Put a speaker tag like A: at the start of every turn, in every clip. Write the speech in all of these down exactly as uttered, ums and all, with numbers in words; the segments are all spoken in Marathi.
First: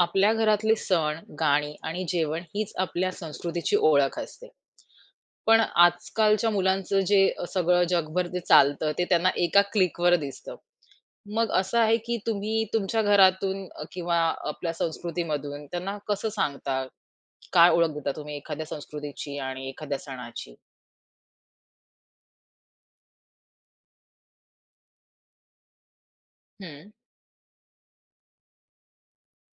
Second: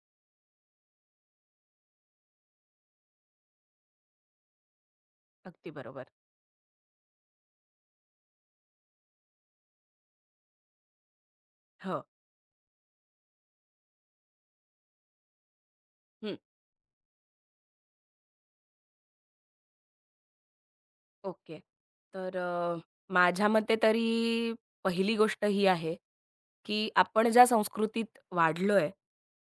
A: आपल्या घरातले सण, गाणी आणि जेवण हीच आपल्या संस्कृतीची ओळख असते. पण
B: अगदी बरोबर.
A: आजकालच्या मुलांचं जे अ, सगळं जगभर जे चालतं, ते त्यांना एका क्लिकवर दिसतं. मग असं आहे
B: हो.
A: की तुम्ही तुमच्या घरातून अ, किंवा आपल्या संस्कृतीमधून त्यांना कसं
B: हं.
A: सांगता? काय ओळख देता तुम्ही एखाद्या संस्कृतीची आणि एखाद्या सणाची?
B: ओके. तर अ, माझ्या मते तरी पहिली गोष्ट ही आहे, की
A: हं,
B: आपण ज्या संस्कृतीत वाढलोय,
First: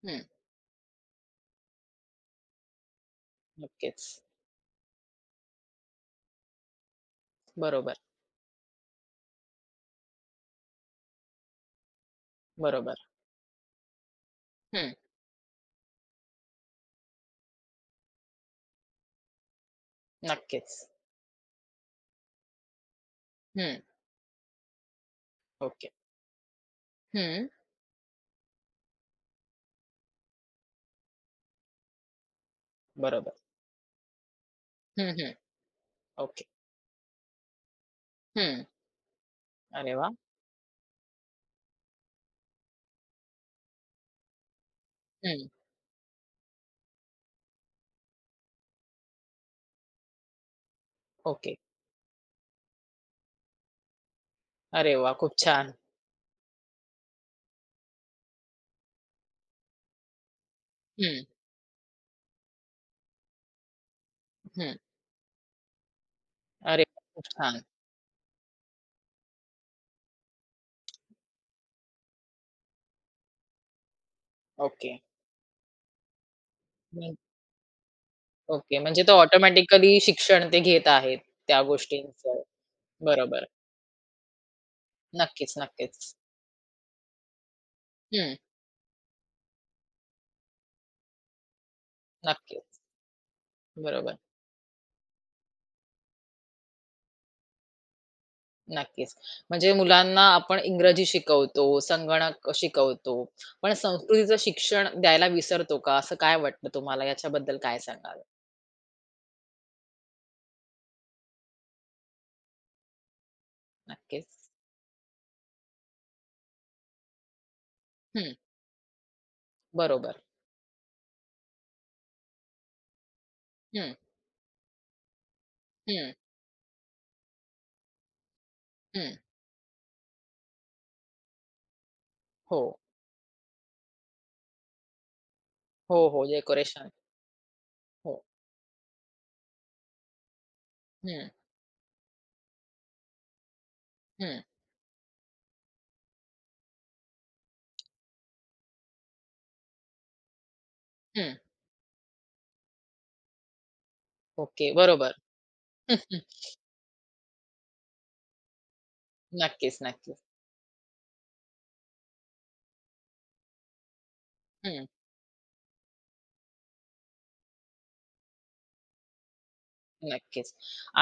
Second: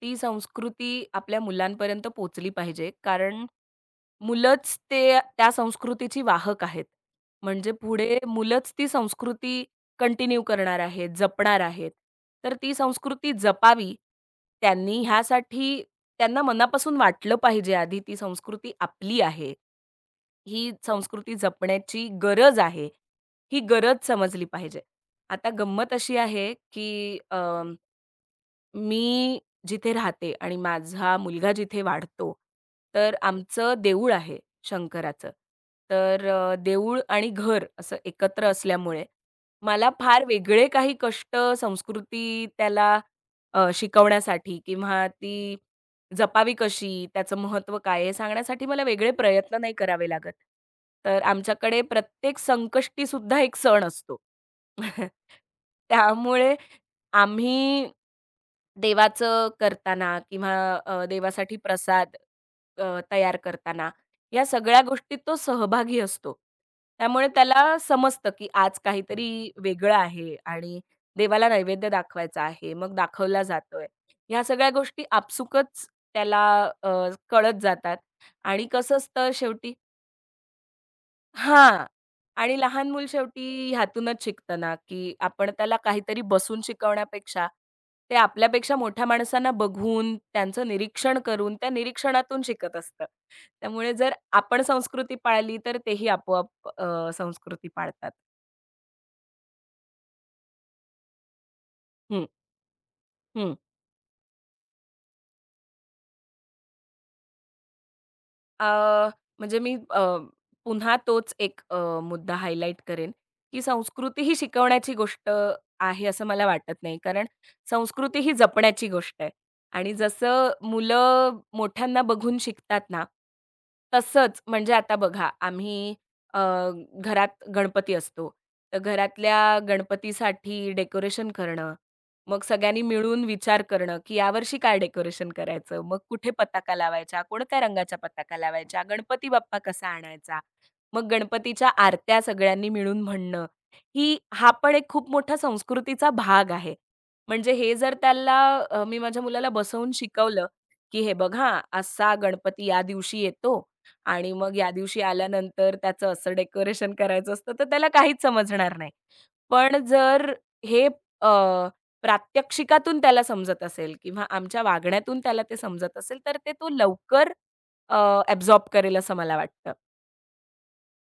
B: ती
A: हं.
B: संस्कृती आपल्या मुलांपर्यंत पोहोचली पाहिजे. कारण
A: नक्कीच.
B: मुलंच ते त्या संस्कृतीची वाहक आहेत. म्हणजे
A: बरोबर,
B: पुढे मुलंच ती संस्कृती कंटिन्यू करणार आहेत, जपणार आहेत. तर ती
A: बरोबर.
B: संस्कृती जपावी
A: हं.
B: त्यांनी ह्यासाठी त्यांना मनापासून वाटलं पाहिजे आधी ती संस्कृती आपली आहे. ही
A: नक्कीच.
B: संस्कृती जपण्याची गरज आहे. ही
A: हं.
B: गरज समजली पाहिजे. आता
A: ओके.
B: गंमत अशी आहे, की अ
A: हं.
B: मी जिथे राहते आणि माझा मुलगा जिथे वाढतो, तर
A: बरोबर.
B: आमचं देऊळ आहे
A: हं,
B: शंकराचं.
A: हं.
B: तर
A: ओके.
B: अ, देऊळ आणि घर असं एकत्र
A: हं.
B: असल्यामुळे मला
A: अरे वाह!
B: फार वेगळे काही कष्ट संस्कृती त्याला अ, शिकवण्यासाठी किंवा ती जपावी कशी, त्याचं महत्त्व काय आहे, हे सांगण्यासाठी मला वेगळे प्रयत्न नाही करावे लागत. तर
A: ओके.
B: आमच्याकडे प्रत्येक संकष्टीसुद्धा एक सण असतो.
A: अरे वाह! खूप छान.
B: त्यामुळे आम्ही देवाचं करताना किंवा अ,
A: हं,
B: देवासाठी प्रसाद अ, तयार करताना, या
A: हं.
B: सगळ्या गोष्टीत तो सहभागी असतो.
A: अरे वाह! खूप
B: त्यामुळे
A: छान.
B: त्याला समजतं, की आज काहीतरी वेगळं आहे आणि देवाला नैवेद्य दाखवायचा आहे, मग दाखवला जातोय. ह्या सगळ्या
A: ओके.
B: गोष्टी आपसुकच त्याला अ,
A: हं,
B: कळत जातात आणि
A: ओके.
B: कसं
A: म्हणजे तो
B: असतं शेवटी
A: ऑटोमॅटिकली शिक्षण ते घेत आहेत त्या
B: हां.
A: गोष्टींचं.
B: आणि लहान मूल
A: बरोबर.
B: शेवटी ह्यातूनच शिकतं ना, की आपण
A: नक्कीच,
B: त्याला
A: नक्कीच.
B: काहीतरी बसून शिकवण्यापेक्षा, ते
A: हं,
B: आपल्यापेक्षा मोठ्या माणसांना बघून, त्यांचं निरीक्षण करून, त्या निरीक्षणातून शिकत
A: नक्कीच.
B: असतं. त्यामुळे जर
A: बरोबर.
B: आपण संस्कृती पाळली, तर तेही आपोआप अ, संस्कृती पाळतात.
A: नक्कीच. म्हणजे मुलांना आपण इंग्रजी शिकवतो,
B: हं,
A: संगणक शिकवतो,
B: हं.
A: पण संस्कृतीचं शिक्षण द्यायला विसरतो का? असं काय वाटतं तुम्हाला? याच्याबद्दल काय सांगाल?
B: अ, म्हणजे मी अ, पुन्हा तोच एक अ, मुद्दा हायलाइट करेन, की संस्कृती ही
A: नक्कीच.
B: शिकवण्याची गोष्ट आहे असं मला वाटत नाही. कारण संस्कृती ही
A: हं,
B: जपण्याची गोष्ट आहे आणि
A: बरोबर.
B: जसं मुलं मोठ्यांना बघून शिकतात ना,
A: हं,
B: तसंच म्हणजे आता बघा आम्ही
A: हं,
B: अ, घरात गणपती असतो. तर
A: हं.
B: घरातल्या गणपतीसाठी डेकोरेशन करणं मग
A: हो.
B: सगळ्यांनी मिळून विचार करणं, की यावर्षी काय डेकोरेशन करायचं? मग
A: हो, हो.
B: कुठे पताका
A: डेकोरेशन.
B: लावायचा? कोणत्या रंगाच्या
A: हो.
B: पताका लावायच्या? गणपती बाप्पा कसा आणायचा? मग
A: हं,
B: गणपतीच्या आरत्या सगळ्यांनी मिळून म्हणणं, ही
A: हं,
B: हा पण एक खूप मोठा संस्कृतीचा भाग आहे. म्हणजे हे जर त्याला अ, मी माझ्या मुलाला बसवून शिकवलं, की "हे
A: हं.
B: बघ हां, असा गणपती या दिवशी येतो आणि मग या
A: ओके,
B: दिवशी
A: बरोबर.
B: आल्यानंतर त्याचं
A: हं,
B: असं डेकोरेशन करायचं असतं." तर त्याला काहीच समजणार नाही.
A: नक्कीच,
B: पण
A: नक्कीच.
B: जर हे अ, प्रात्यक्षिकातून त्याला समजत असेल किंवा आमच्या
A: हं,
B: वागण्यातून त्याला ते समजत असेल, तर ते तो लवकर अ, करेल असं मला वाटतं.
A: नक्कीच.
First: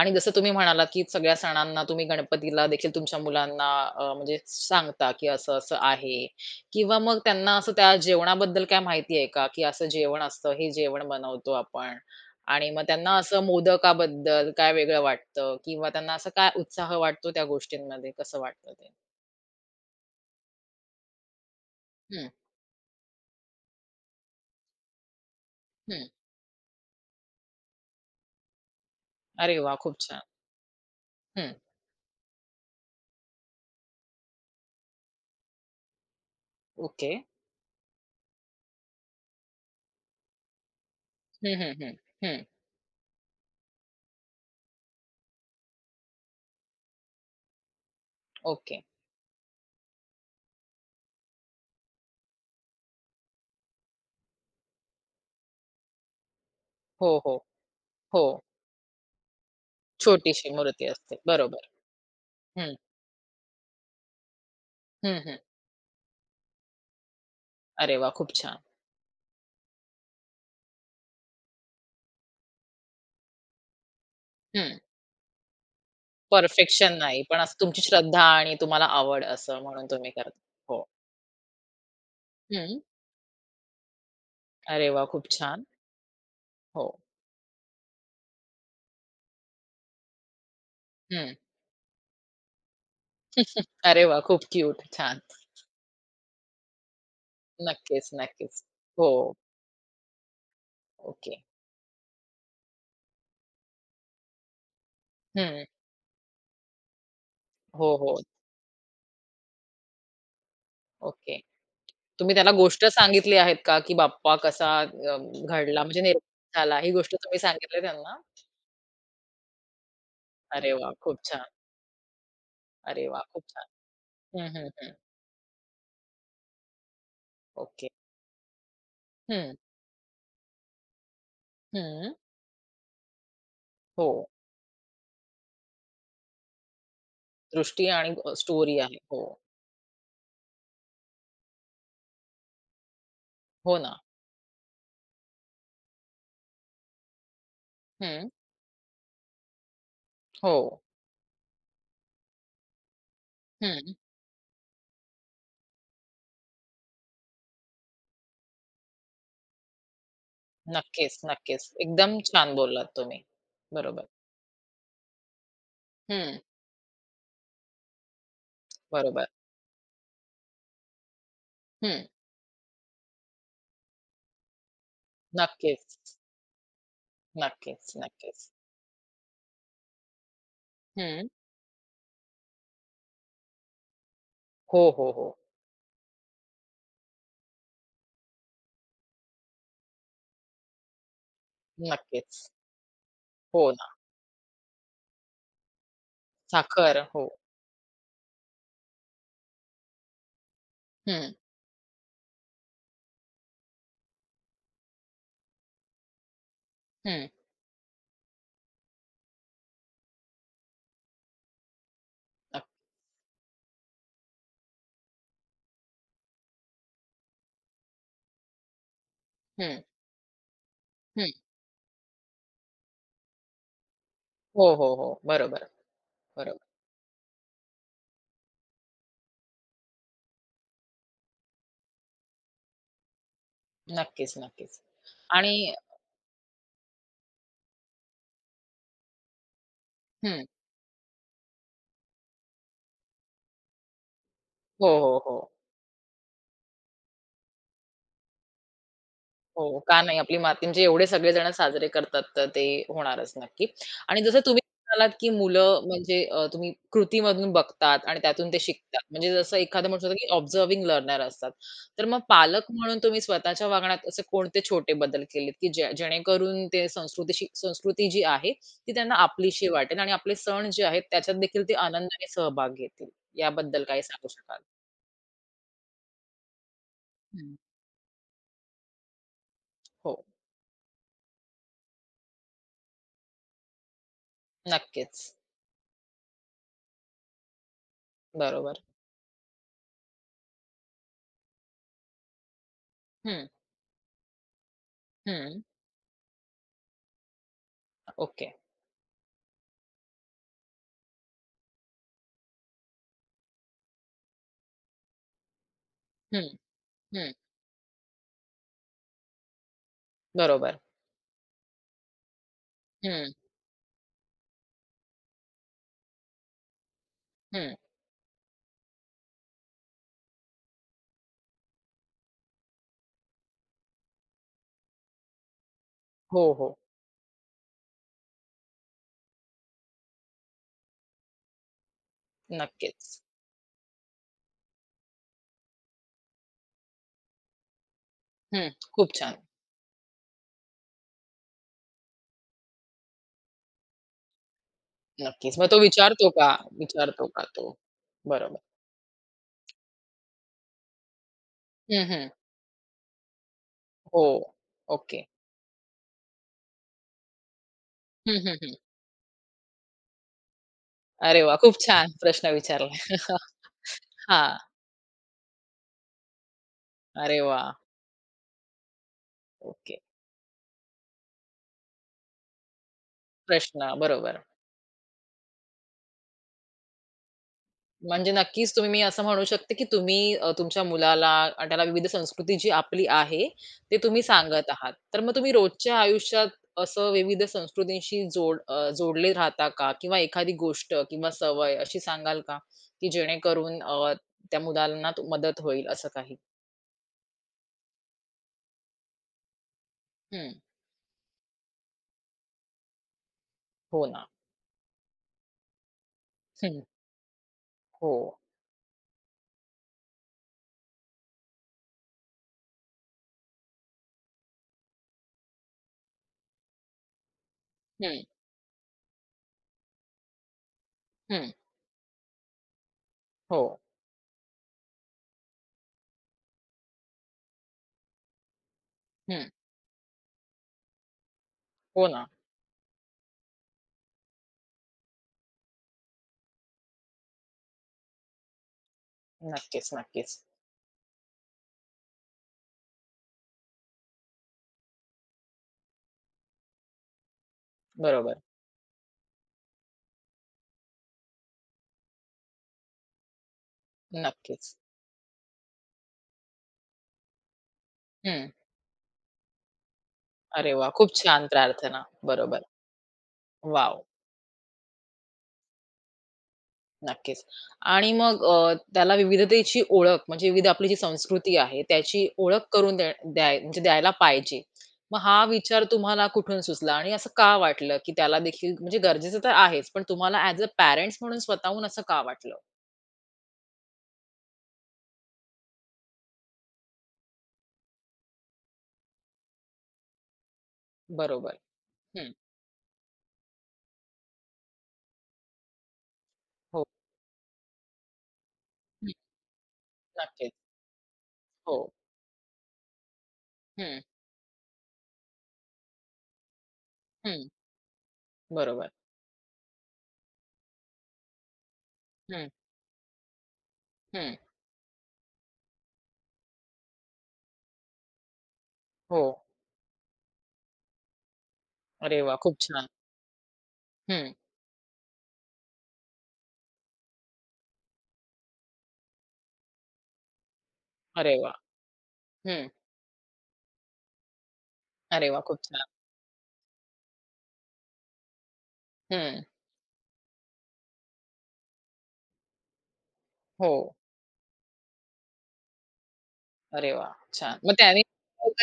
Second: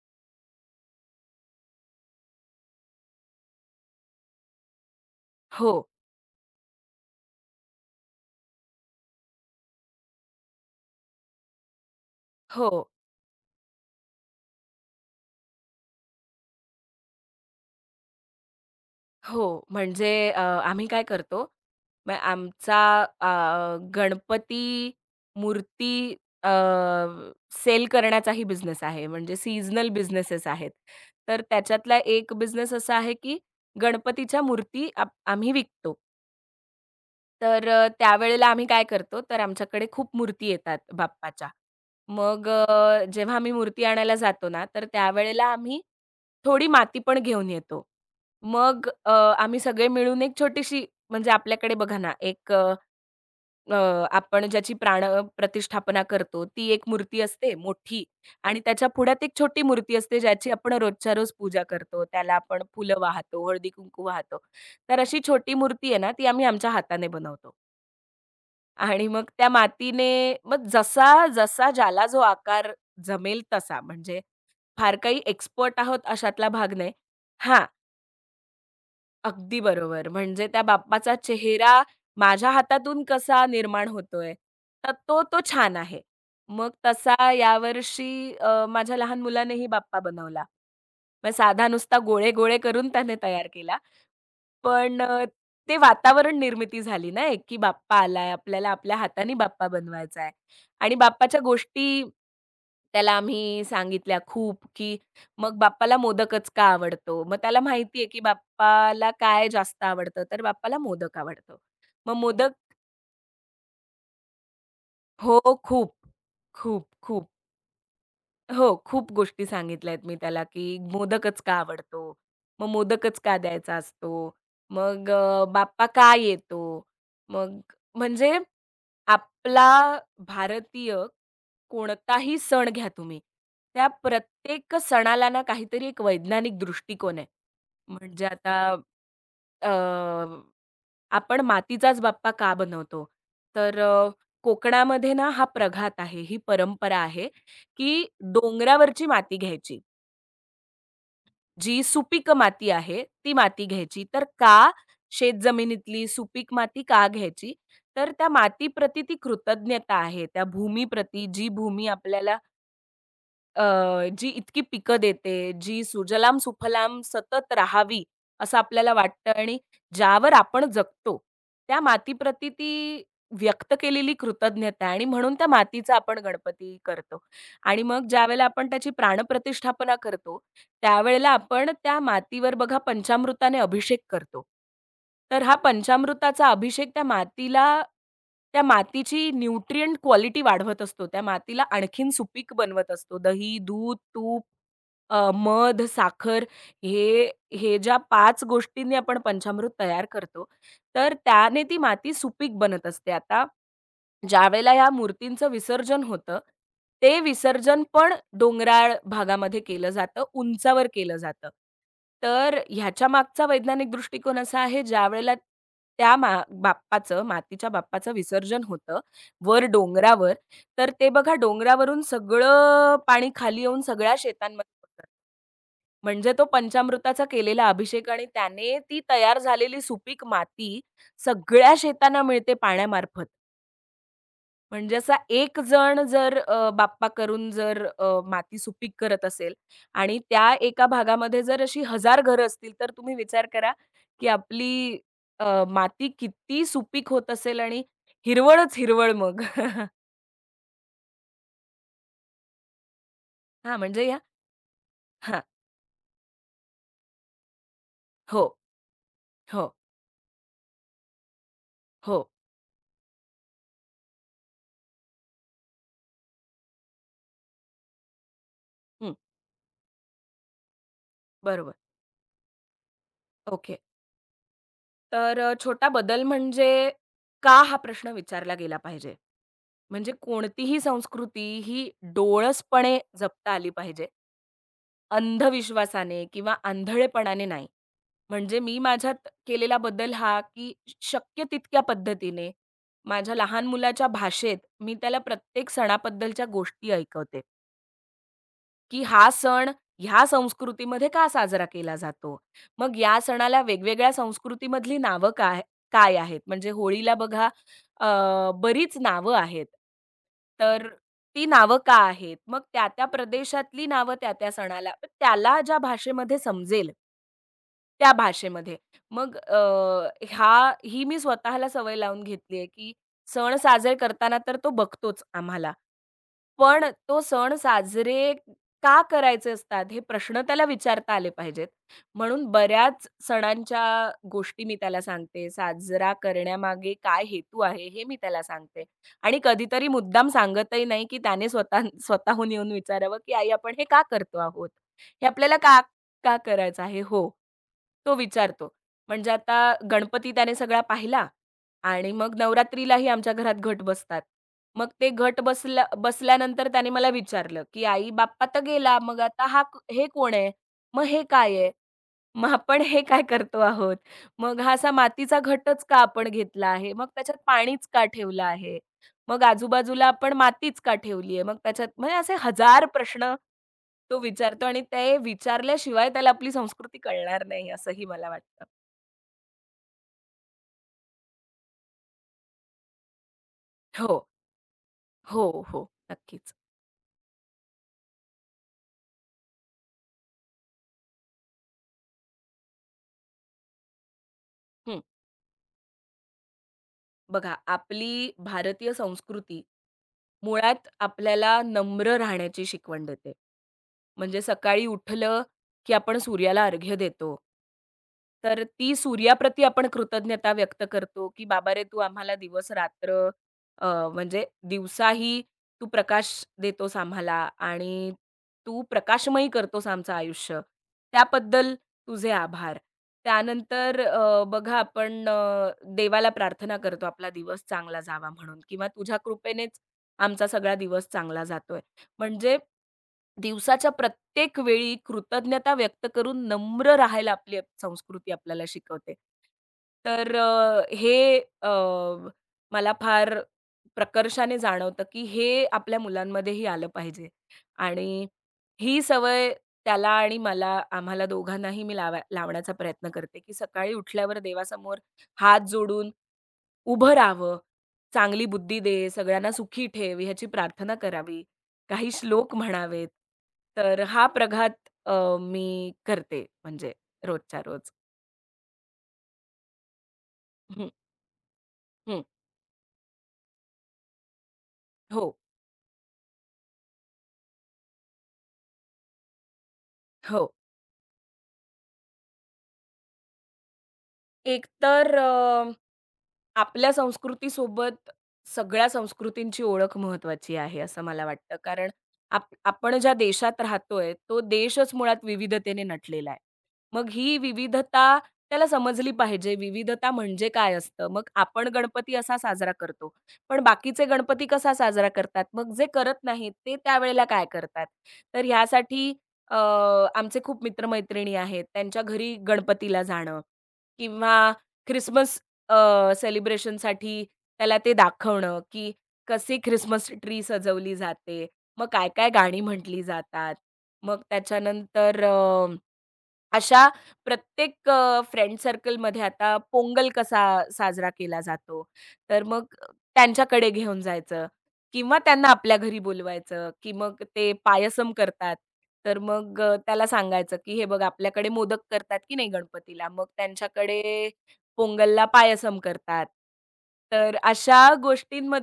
A: आणि जसं तुम्ही म्हणालात, की सगळ्या सणांना तुम्ही गणपतीला देखील तुमच्या मुलांना अ, म्हणजे सांगता, की
B: हो.
A: असं-असं आहे किंवा मग त्यांना असं त्या जेवणाबद्दल काय माहिती आहे का, की असं जेवण असतं, हे जेवण बनवतो आपण आणि मग
B: हो,
A: त्यांना असं मोदकाबद्दल काय वेगळं वाटतं किंवा त्यांना असं काय उत्साह वाटतो त्या गोष्टींमध्ये, कसं वाटतं ते?
B: हो. म्हणजे अ, आम्ही काय करतो, मग
A: हं,
B: आमचा अ, गणपती मूर्ती
A: हं.
B: अ, सेल करण्याचाही बिझनेस आहे. म्हणजे
A: अरे वाह!
B: सीजनल
A: खूप छान.
B: बिझनेसेस आहेत. तर
A: हं,
B: त्याच्यातला एक बिझनेस असा आहे, की गणपतीच्या मूर्ती आप आम्ही विकतो.
A: ओके.
B: तर अ, त्यावेळेला आम्ही काय करतो, तर आमच्याकडे खूप मूर्ती येतात बाप्पाच्या.
A: हं, हं, हं. हं,
B: मग अ, जेव्हा आम्ही मूर्ती आणायला जातो ना, तर त्यावेळेला आम्ही थोडी माती पण घेऊन येतो.
A: ओके.
B: मग अ, आम्ही सगळे मिळून एक छोटीशी म्हणजे आपल्याकडे बघा ना, एक अ, अ, आपण ज्याची प्राण प्रतिष्ठापना करतो, ती एक
A: हो,
B: मूर्ती
A: हो.
B: असते मोठी
A: हो.
B: आणि त्याच्या पुढ्यात एक छोटी मूर्ती असते,
A: छोटीशी
B: ज्याची आपण
A: मूर्ती
B: रोजच्या
A: असते.
B: रोज पूजा
A: बरोबर.
B: करतो. त्याला आपण
A: हं,
B: फुलं वाहतो, हळदी-कुंकू वाहतो. तर
A: हं,
B: अशी
A: हं.
B: छोटी मूर्ती आहे ना, ती आम्ही आमच्या हाताने बनवतो.
A: अरे वा, खूप छान.
B: आणि मग त्या मातीने मग जसा, जसा ज्याला जो आकार जमेल तसा, म्हणजे
A: हं.
B: फार काही एक्सपर्ट आहोत अशातला भाग नाही.
A: परफेक्शन नाही, पण असं
B: हां,
A: तुमची श्रद्धा आणि तुम्हाला आवड
B: अगदी
A: असं म्हणून
B: बरोबर.
A: तुम्ही करता.
B: म्हणजे त्या
A: हो.
B: बाप्पाचा चेहरा माझ्या
A: हं.
B: हातातून कसा निर्माण होतोय,
A: अरे
B: तर
A: वा,
B: तो
A: खूप
B: तो
A: छान.
B: छान आहे. मग
A: हो.
B: तसा यावर्षी अ, माझ्या लहान मुलानेही बाप्पा बनवला. मग
A: हं.
B: साधा नुसता गोळे-गोळे करून त्याने तयार केला.
A: अरे वा, खूप क्यूट.
B: पण
A: छान.
B: अ, ते वातावरण निर्मिती झाली ना एक, की बाप्पा
A: नक्कीच,
B: आलाय,
A: नक्कीच.
B: आपल्याला आपल्या
A: हो.
B: हाताने बाप्पा बनवायचा आहे आणि
A: ओके.
B: बाप्पाच्या गोष्टी त्याला आम्ही सांगितल्या खूप, की मग
A: हं.
B: बाप्पाला मोदकच का आवडतो? मग त्याला
A: हो,
B: माहिती आहे,
A: हो.
B: की बाप्पाला काय जास्त आवडतं, तर बाप्पाला मोदक
A: ओके.
B: आवडतो. मग
A: तुम्ही त्याला
B: मोदक
A: गोष्ट सांगितली आहेत का, की बाप्पा कसा अ,
B: हो,
A: घडला
B: खूप,
A: म्हणजे निर्माण झाला
B: खूप,
A: ही गोष्ट
B: खूप.
A: तुम्ही सांगितली त्यांना?
B: हो, खूप गोष्टी सांगितल्या आहेत मी त्याला,
A: अरे
B: की
A: वाह! खूप
B: मोदकच
A: छान.
B: का आवडतो? मग
A: अरे
B: मोदकच
A: वाह!
B: का
A: खूप छान.
B: द्यायचा असतो?
A: हं, हं, हं.
B: मग अ, बाप्पा का येतो? मग
A: ओके.
B: म्हणजे
A: हं,
B: आपला भारतीय
A: हं.
B: कोणताही सण घ्या तुम्ही, त्या
A: हो.
B: प्रत्येक सणाला ना काहीतरी एक वैज्ञानिक दृष्टिकोन आहे.
A: दृष्टी आणि
B: म्हणजे
A: अ,
B: आता
A: स्टोरी आहे. हो.
B: अ, आपण मातीचाच बाप्पा का बनवतो?
A: हो
B: तर अ,
A: ना.
B: कोकणामध्ये ना हा प्रघात आहे, ही परंपरा आहे. की
A: हं.
B: डोंगरावरची माती घ्यायची.
A: हो.
B: जी सुपीक माती आहे, ती माती
A: हं.
B: घ्यायची. तर का शेतजमिनीतली सुपीक माती का घ्यायची? तर त्या मातीप्रती ती कृतज्ञता आहे. त्या
A: नक्कीच,
B: भूमीप्रती जी
A: नक्कीच.
B: भूमी
A: एकदम
B: आपल्याला
A: छान बोललात तुम्ही.
B: अ,
A: बरोबर.
B: जी इतकी पिकं देते, जी
A: हं.
B: सुजलाम-सुफलाम सतत राहावी असं आपल्याला
A: बरोबर.
B: वाटतं आणि ज्यावर आपण जगतो, त्या
A: हं.
B: मातीप्रती ती व्यक्त केलेली कृतज्ञता आहे. आणि म्हणून त्या मातीचा
A: नक्कीच.
B: आपण गणपती करतो आणि
A: नक्कीच,
B: मग ज्यावेळेला
A: नक्कीच.
B: आपण त्याची प्राणप्रतिष्ठापना करतो,
A: हं.
B: त्यावेळेला आपण त्या मातीवर बघा पंचामृताने अभिषेक करतो.
A: हो, हो, हो.
B: तर हा पंचामृताचा अभिषेक त्या मातीला त्या मातीची न्यूट्रिएंट क्वालिटी वाढवत असतो. त्या मातीला आणखीन
A: नक्कीच.
B: सुपीक बनवत असतो. दही,
A: हो ना.
B: दूध, तूप, अ, मध, साखर
A: साखर.
B: हे
A: हो.
B: हे ज्या पाच गोष्टींनी आपण पंचामृत तयार करतो, तर
A: हं,
B: त्याने ती माती सुपीक बनत असते. आता ज्यावेळेला ह्या मूर्तींचं विसर्जन होतं, ते
A: हं.
B: विसर्जन पण डोंगराळ भागामध्ये केलं जातं, उंचावर केलं जातं. तर
A: नक्क
B: ह्याच्या मागचा वैज्ञानिक दृष्टिकोन असा आहे, ज्यावेळेला त्या मा बाप्पाचं, मातीच्या बाप्पाचं विसर्जन होतं, वर
A: हं,
B: डोंगरावर, तर ते
A: हं.
B: बघा डोंगरावरून सगळं पाणी खाली येऊन सगळ्या शेतांमध्ये
A: हो, हो,
B: पसरतं.
A: हो. बरोबर,
B: म्हणजे तो
A: बरोबर.
B: पंचामृताचा केलेला अभिषेक आणि त्याने ती तयार झालेली सुपीक माती सगळ्या शेतांना मिळते पाण्यामार्फत.
A: नक्कीच, नक्कीच.
B: म्हणजे असा
A: आणि
B: एक जण जर अ, बाप्पा करून जर अ, माती सुपीक करत असेल आणि
A: हं.
B: त्या एका भागामध्ये जर अशी हजार घरं असतील, तर तुम्ही विचार करा, की
A: हो,
B: आपली
A: हो, हो.
B: अ, माती किती सुपीक होत असेल आणि हिरवळच हिरवळ मग.
A: हो, का नाही? आपली माती म्हणजे एवढे सगळेजण साजरे करतात, तर ते होणारच नक्की.
B: हां, म्हणजे या
A: आणि जसं तुम्ही म्हणालात, की
B: हां.
A: मुलं म्हणजे अ, तुम्ही कृतीमधून बघतात आणि
B: हो,
A: त्यातून ते शिकतात. म्हणजे जसं
B: हो,
A: एखादं म्हणू शकतो, की ऑब्झर्व्हिंग लर्नर असतात. तर मग
B: हो.
A: पालक म्हणून तुम्ही स्वतःच्या वागण्यात असे कोणते छोटे बदल केलेत, की जे जेणेकरून ते संस्कृतीशी संस्कृती जी आहे, ती त्यांना
B: हं,
A: आपलीशी वाटेल आणि आपले सण जे आहेत, त्याच्यात देखील ते
B: बरोबर.
A: आनंदाने सहभाग घेतील.
B: ओके.
A: याबद्दल काही सांगू शकाल?
B: तर अ, छोटा बदल म्हणजे
A: हं.
B: का हा प्रश्न विचारला गेला पाहिजे. म्हणजे
A: हो,
B: कोणतीही संस्कृती ही डोळसपणे जपता आली पाहिजे.
A: नक्कीच.
B: अंधविश्वासाने किंवा आंधळेपणाने नाही. म्हणजे मी
A: बरोबर.
B: माझ्यात केलेला बदल हा, की शक्य तितक्या पद्धतीने माझ्या
A: हं,
B: लहान मुलाच्या भाषेत मी त्याला
A: हं.
B: प्रत्येक सणाबद्दलच्या गोष्टी ऐकवते.
A: ओके.
B: की हा सण ह्या संस्कृतीमध्ये का साजरा केला जातो? मग या सणाला वेगवेगळ्या संस्कृतीमधली नावं काय काय आहेत?
A: हं.
B: म्हणजे होळीला
A: हं,
B: बघा अ, बरीच नावं आहेत.
A: बरोबर.
B: तर ती नावं का आहेत? मग त्या-त्या
A: हं,
B: प्रदेशातली नावं त्या-त्या सणाला त्याला ज्या भाषेमध्ये समजेल,
A: हं.
B: त्या भाषेमध्ये. मग अ, ह्या ही मी स्वतःला सवय लावून घेतली आहे, की सण साजरे करताना तर तो बघतोच आम्हाला.
A: हो, हो.
B: पण तो सण साजरे का करायचे असतात? हे प्रश्न त्याला विचारता आले पाहिजेत. म्हणून बऱ्याच
A: नक्कीच.
B: सणांच्या गोष्टी मी त्याला सांगते. साजरा करण्यामागे काय हेतू आहे, हे मी त्याला
A: हं,
B: सांगते.
A: खूप छान.
B: आणि कधीतरी मुद्दाम सांगतही नाही, की त्याने स्वतः स्वतःहून येऊन विचारावं, की "आई, आपण हे का करतो आहोत? हे
A: नक्कीच.
B: आपल्याला
A: मग तो
B: का
A: विचारतो
B: का
A: का?
B: करायचं आहे?"
A: विचारतो
B: हो,
A: का तो?
B: तो
A: बरोबर.
B: विचारतो. म्हणजे आता गणपती त्याने सगळा पाहिला.
A: हं,
B: आणि
A: हं.
B: मग नवरात्रीलाही आमच्या घरात घट
A: हो.
B: बसतात. मग ते
A: ओके.
B: घट बसल्या बसल्यानंतर त्याने मला विचारलं, की "आई
A: हं,
B: बाप्पा
A: हं,
B: तर
A: हं.
B: गेला, मग आता हा क- हे कोण आहे? मग हे
A: अरे वाह!
B: काय आहे?
A: खूप छान प्रश्न
B: मग आपण हे
A: विचारला.
B: काय करतो आहोत?
A: हां.
B: मग हा असा मातीचा घटच का आपण घेतला आहे? मग त्याच्यात
A: अरे वाह!
B: पाणीच का ठेवलं आहे? मग
A: ओके.
B: आजूबाजूला आपण मातीच का ठेवली आहे? मग त्याच्यात" म्हणजे असे हजार प्रश्न
A: प्रश्न
B: तो
A: बरोबर.
B: विचारतो आणि ते विचारल्याशिवाय त्याला आपली संस्कृती कळणार नाही असंही मला
A: म्हणजे
B: वाटतं.
A: नक्कीच तुम्ही मी असं म्हणू शकते, की तुम्ही अ, तुमच्या मुलाला आणि त्याला विविध संस्कृती जी आपली आहे, ते तुम्ही
B: हो.
A: सांगत आहात. तर मग तुम्ही
B: हो, हो.
A: रोजच्या आयुष्यात
B: नक्कीच.
A: असं विविध संस्कृतींशी जोड अ, जोडले राहता का? किंवा एखादी गोष्ट किंवा सवय अशी सांगाल का? की जेणेकरून अ, त्या मुलांना तु- मदत होईल असं काही?
B: बघा आपली भारतीय संस्कृती
A: हं.
B: मुळात आपल्याला नम्र राहण्याची शिकवण देते.
A: हो ना.
B: म्हणजे सकाळी उठलं, की आपण सूर्याला
A: हं.
B: अर्घ्य देतो.
A: हो.
B: तर ती सूर्याप्रती आपण कृतज्ञता व्यक्त करतो, की "बाबा रे, तू आम्हाला दिवस-रात्र अ, म्हणजे दिवसाही तू प्रकाश देतोस आम्हाला आणि
A: हं,
B: तू प्रकाशमयी करतोस आमचं आयुष्य.
A: हं.
B: त्याबद्दल तुझे आभार."
A: हो.
B: त्यानंतर अ, बघा आपण अ, देवाला प्रार्थना करतो, "आपला दिवस चांगला जावा म्हणून किंवा तुझ्या
A: हं.
B: कृपेने आमचा सगळा दिवस चांगला जातोय.
A: हो ना.
B: म्हणजे दिवसाच्या प्रत्येक वेळी कृतज्ञता व्यक्त करून नम्र राहायला आपली आप- संस्कृती आपल्याला शिकवते.
A: नक्कीच,
B: तर
A: नक्कीच.
B: अ, हे अ, मला फार प्रकर्षाने जाणवतं, की हे आपल्या मुलांमध्येही आलं पाहिजे आणि
A: बरोबर.
B: ही सवय त्याला आणि मला, आम्हाला दोघांनाही मी लावा लावण्याचा प्रयत्न करते, की सकाळी उठल्यावर
A: नक्कीच.
B: देवासमोर हात जोडून उभं राहावं, चांगली
A: हं.
B: बुद्धी दे, सगळ्यांना सुखी ठेव, ह्याची
A: अरे वाह!
B: प्रार्थना
A: खूप
B: करावी,
A: छान प्रार्थना.
B: काही श्लोक
A: बरोबर.
B: म्हणावेत. तर
A: वॉव!
B: हा प्रघात अ, मी करते म्हणजे
A: नक्कीच.
B: रोजच्या रोज.
A: आणि मग अ, त्याला विविधतेची ओळख म्हणजे विविध आपली
B: हं,
A: जी संस्कृती आहे
B: हं.
A: त्याची ओळख करून द्या द्याय म्हणजे द्यायला पाहिजे. मग
B: हो,
A: हा विचार तुम्हाला कुठून सुचला आणि असं का वाटलं, की त्याला देखील म्हणजे गरजेचं तर आहेच, पण तुम्हाला
B: हो.
A: ॲज अ पॅरेंट्स म्हणून स्वतःहून असं का वाटलं?
B: एकतर अ, आपल्या संस्कृतीसोबत सगळ्या संस्कृतींची ओळख महत्त्वाची आहे, असं मला वाटतं.
A: बरोबर.
B: कारण
A: हं.
B: आप आपण ज्या देशात राहतोय, तो देशच मुळात विविधतेने नटलेला आहे.
A: हो.
B: मग ही विविधता त्याला समजली
A: हं.
B: पाहिजे. विविधता म्हणजे
A: नक्कीच.
B: काय असतं? मग आपण
A: हो.
B: गणपती असा साजरा करतो, पण
A: हं,
B: बाकीचे गणपती कसा साजरा करतात? मग जे करत नाहीत, ते त्यावेळेला काय
A: हं.
B: करतात? तर
A: बरोबर.
B: ह्यासाठी अ, आमचे खूप मित्र आहेत. त्यांच्या घरी
A: हं,
B: गणपतीला जाणं किंवा
A: हं.
B: ख्रिसमस अ, सेलिब्रेशनसाठी त्याला ते दाखवणं, की
A: हो.
B: कशी ख्रिसमस ट्री सजवली जाते. मग
A: अरे
B: काय-काय
A: वाह! खूप
B: गाणी
A: छान.
B: म्हटली जातात. मग
A: हं.
B: त्याच्यानंतर अ, अशा प्रत्येक अ, फ्रेंड सर्कलमध्ये आता पोंगल कसा साजरा
A: अरे
B: केला
A: वाह!
B: जातो, तर मग
A: हं.
B: त्यांच्याकडे घेऊन जायचं किंवा
A: अरे वाह!
B: त्यांना
A: खूप
B: आपल्या
A: छान.
B: घरी बोलवायचं, की मग ते पायसम करतात. तर
A: हं.
B: मग अ, त्याला सांगायचं, की "हे बघ आपल्याकडे मोदक करतात की नाही गणपतीला, मग
A: हो.
B: त्यांच्याकडे पोंगलला पायसम करतात."
A: अरे वाह!
B: तर
A: छान. मग
B: अशा
A: त्याने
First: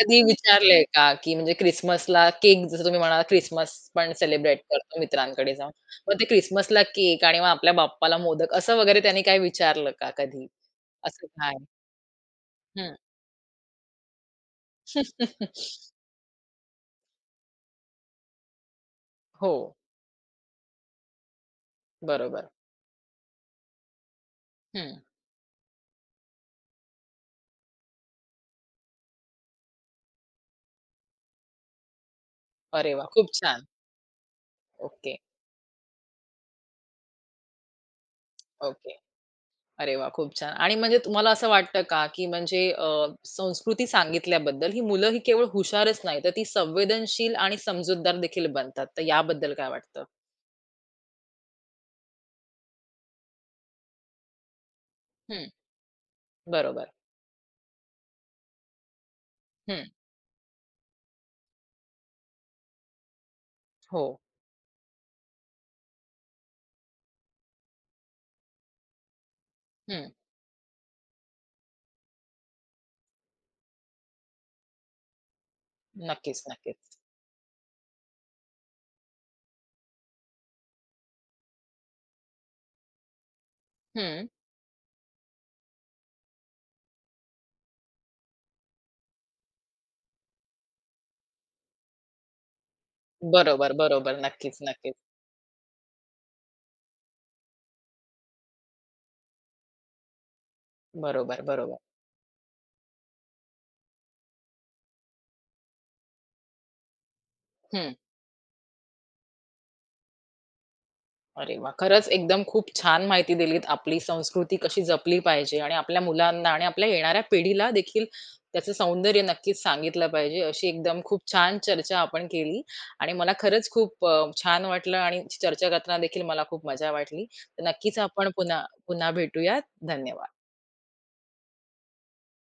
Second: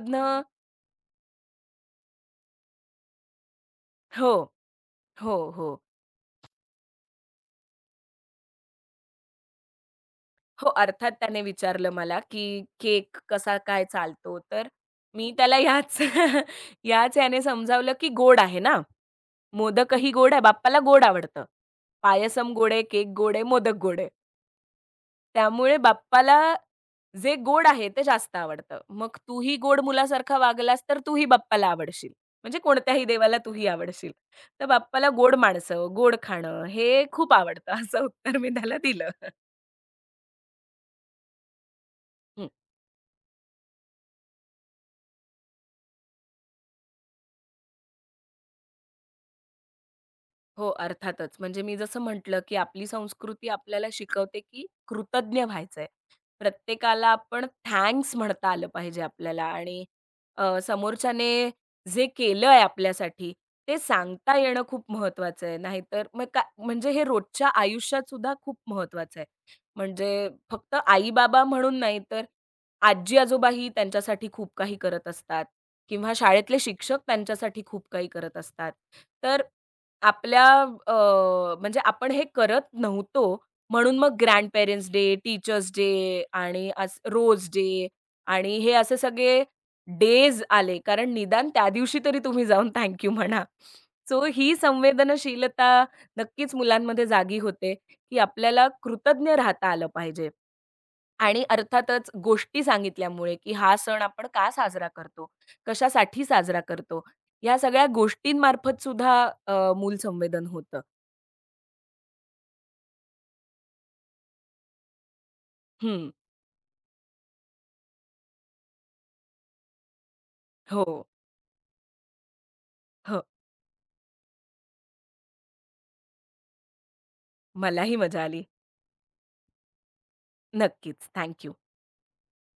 A: कधी विचारलंय का, की म्हणजे क्रिसमसला केक जसं तुम्ही म्हणालात क्रिसमस पण
B: हो,
A: सेलिब्रेट करतो
B: हो,
A: मित्रांकडे
B: हो.
A: जाऊन. मग ते क्रिसमसला केक आणि मग आपल्या बाप्पाला मोदक असं वगैरे त्यांनी काही विचारलं का कधी?
B: हो, अर्थात
A: असं
B: त्याने
A: काय?
B: विचारलं मला, की
A: हं.
B: केक कसा काय चालतो? तर मी त्याला ह्याच ह्याच ह्याने समजावलं, की गोड आहे ना.
A: हो,
B: मोदकही गोड आहे. बाप्पाला गोड आवडतं.
A: बरोबर.
B: पायसम गोड आहे, केक गोड आहे, मोदक गोड आहे.
A: हं.
B: त्यामुळे बाप्पाला जे गोड आहे ते जास्त आवडतं. मग तूही गोड मुलासारखा वागलास तर तूही बाप्पाला आवडशील. म्हणजे
A: अरे
B: कोणत्याही
A: वाह! खूप
B: देवाला
A: छान.
B: तूही आवडशील. तर बाप्पाला
A: ओके,
B: गोड माणसं, गोड खाणं हे खूप आवडतं असं उत्तर मी त्याला
A: ओके.
B: दिलं.
A: अरे वाह! खूप छान. आणि म्हणजे तुम्हाला असं वाटतं का, की म्हणजे अ, संस्कृती सांगितल्याबद्दल ही मुलं ही केवळ हुशारच नाही, तर ती संवेदनशील आणि समजूतदार देखील बनतात. तर याबद्दल काय वाटतं?
B: हो, अर्थातच. म्हणजे मी जसं म्हटलं, की आपली संस्कृती आपल्याला शिकवते, की कृतज्ञ व्हायचंय.
A: बरोबर.
B: प्रत्येकाला आपण थँक्स म्हणता आलं पाहिजे आपल्याला
A: हं.
B: आणि अ, समोरच्याने जे केलंय आपल्यासाठी ते
A: हो.
B: सांगता येणं खूप महत्वाचं आहे. नाहीतर मग का म्हणजे हे रोजच्या आयुष्यात सुद्धा खूप महत्वाचं आहे.
A: हं.
B: म्हणजे फक्त आई-बाबा म्हणून नाही तर आजी-आजोबाही त्यांच्यासाठी खूप काही करत असतात किंवा
A: नक्कीच,
B: शाळेतले शिक्षक
A: नक्कीच.
B: त्यांच्यासाठी खूप काही करत असतात. तर आपल्या अ, म्हणजे आपण हे करत नव्हतो, म्हणून मग
A: हं.
B: ग्रँड-पेरेंट्स डे, टीचर्स डे आणि अस रोज डे आणि हे असे सगळे डेज आले. कारण निदान त्या दिवशी तरी तुम्ही जाऊन थँक यू म्हणा.
A: बरोबर, बरोबर.
B: सो ही
A: नक्कीच, नक्कीच.
B: संवेदनशीलता नक्कीच मुलांमध्ये जागी होते, की आपल्याला कृतज्ञ राहता आलं पाहिजे.
A: बरोबर,
B: आणि
A: बरोबर.
B: अर्थातच गोष्टी सांगितल्यामुळे, की हा सण आपण का साजरा करतो? कशासाठी साजरा करतो? या सगळ्या
A: हं.
B: गोष्टींमार्फत सुद्धा अ, मूल संवेदन होतं.
A: अरे वाह! खरंच एकदम खूप छान माहिती दिलीत. आपली संस्कृती कशी जपली पाहिजे आणि आपल्या
B: हं.
A: मुलांना आणि आपल्या येणाऱ्या पिढीला देखील त्याचं सौंदर्य नक्कीच सांगितलं पाहिजे. अशी
B: हो.
A: एकदम खूप छान चर्चा आपण केली आणि
B: हो.
A: मला खरंच खूप अ, छान वाटलं आणि चर्चा करताना देखील मला खूप मजा वाटली. तर
B: मलाही
A: नक्कीच
B: मजा
A: आपण
B: आली.
A: पुन्हा पुन्हा भेटूयात. धन्यवाद.
B: नक्कीच. Thank you.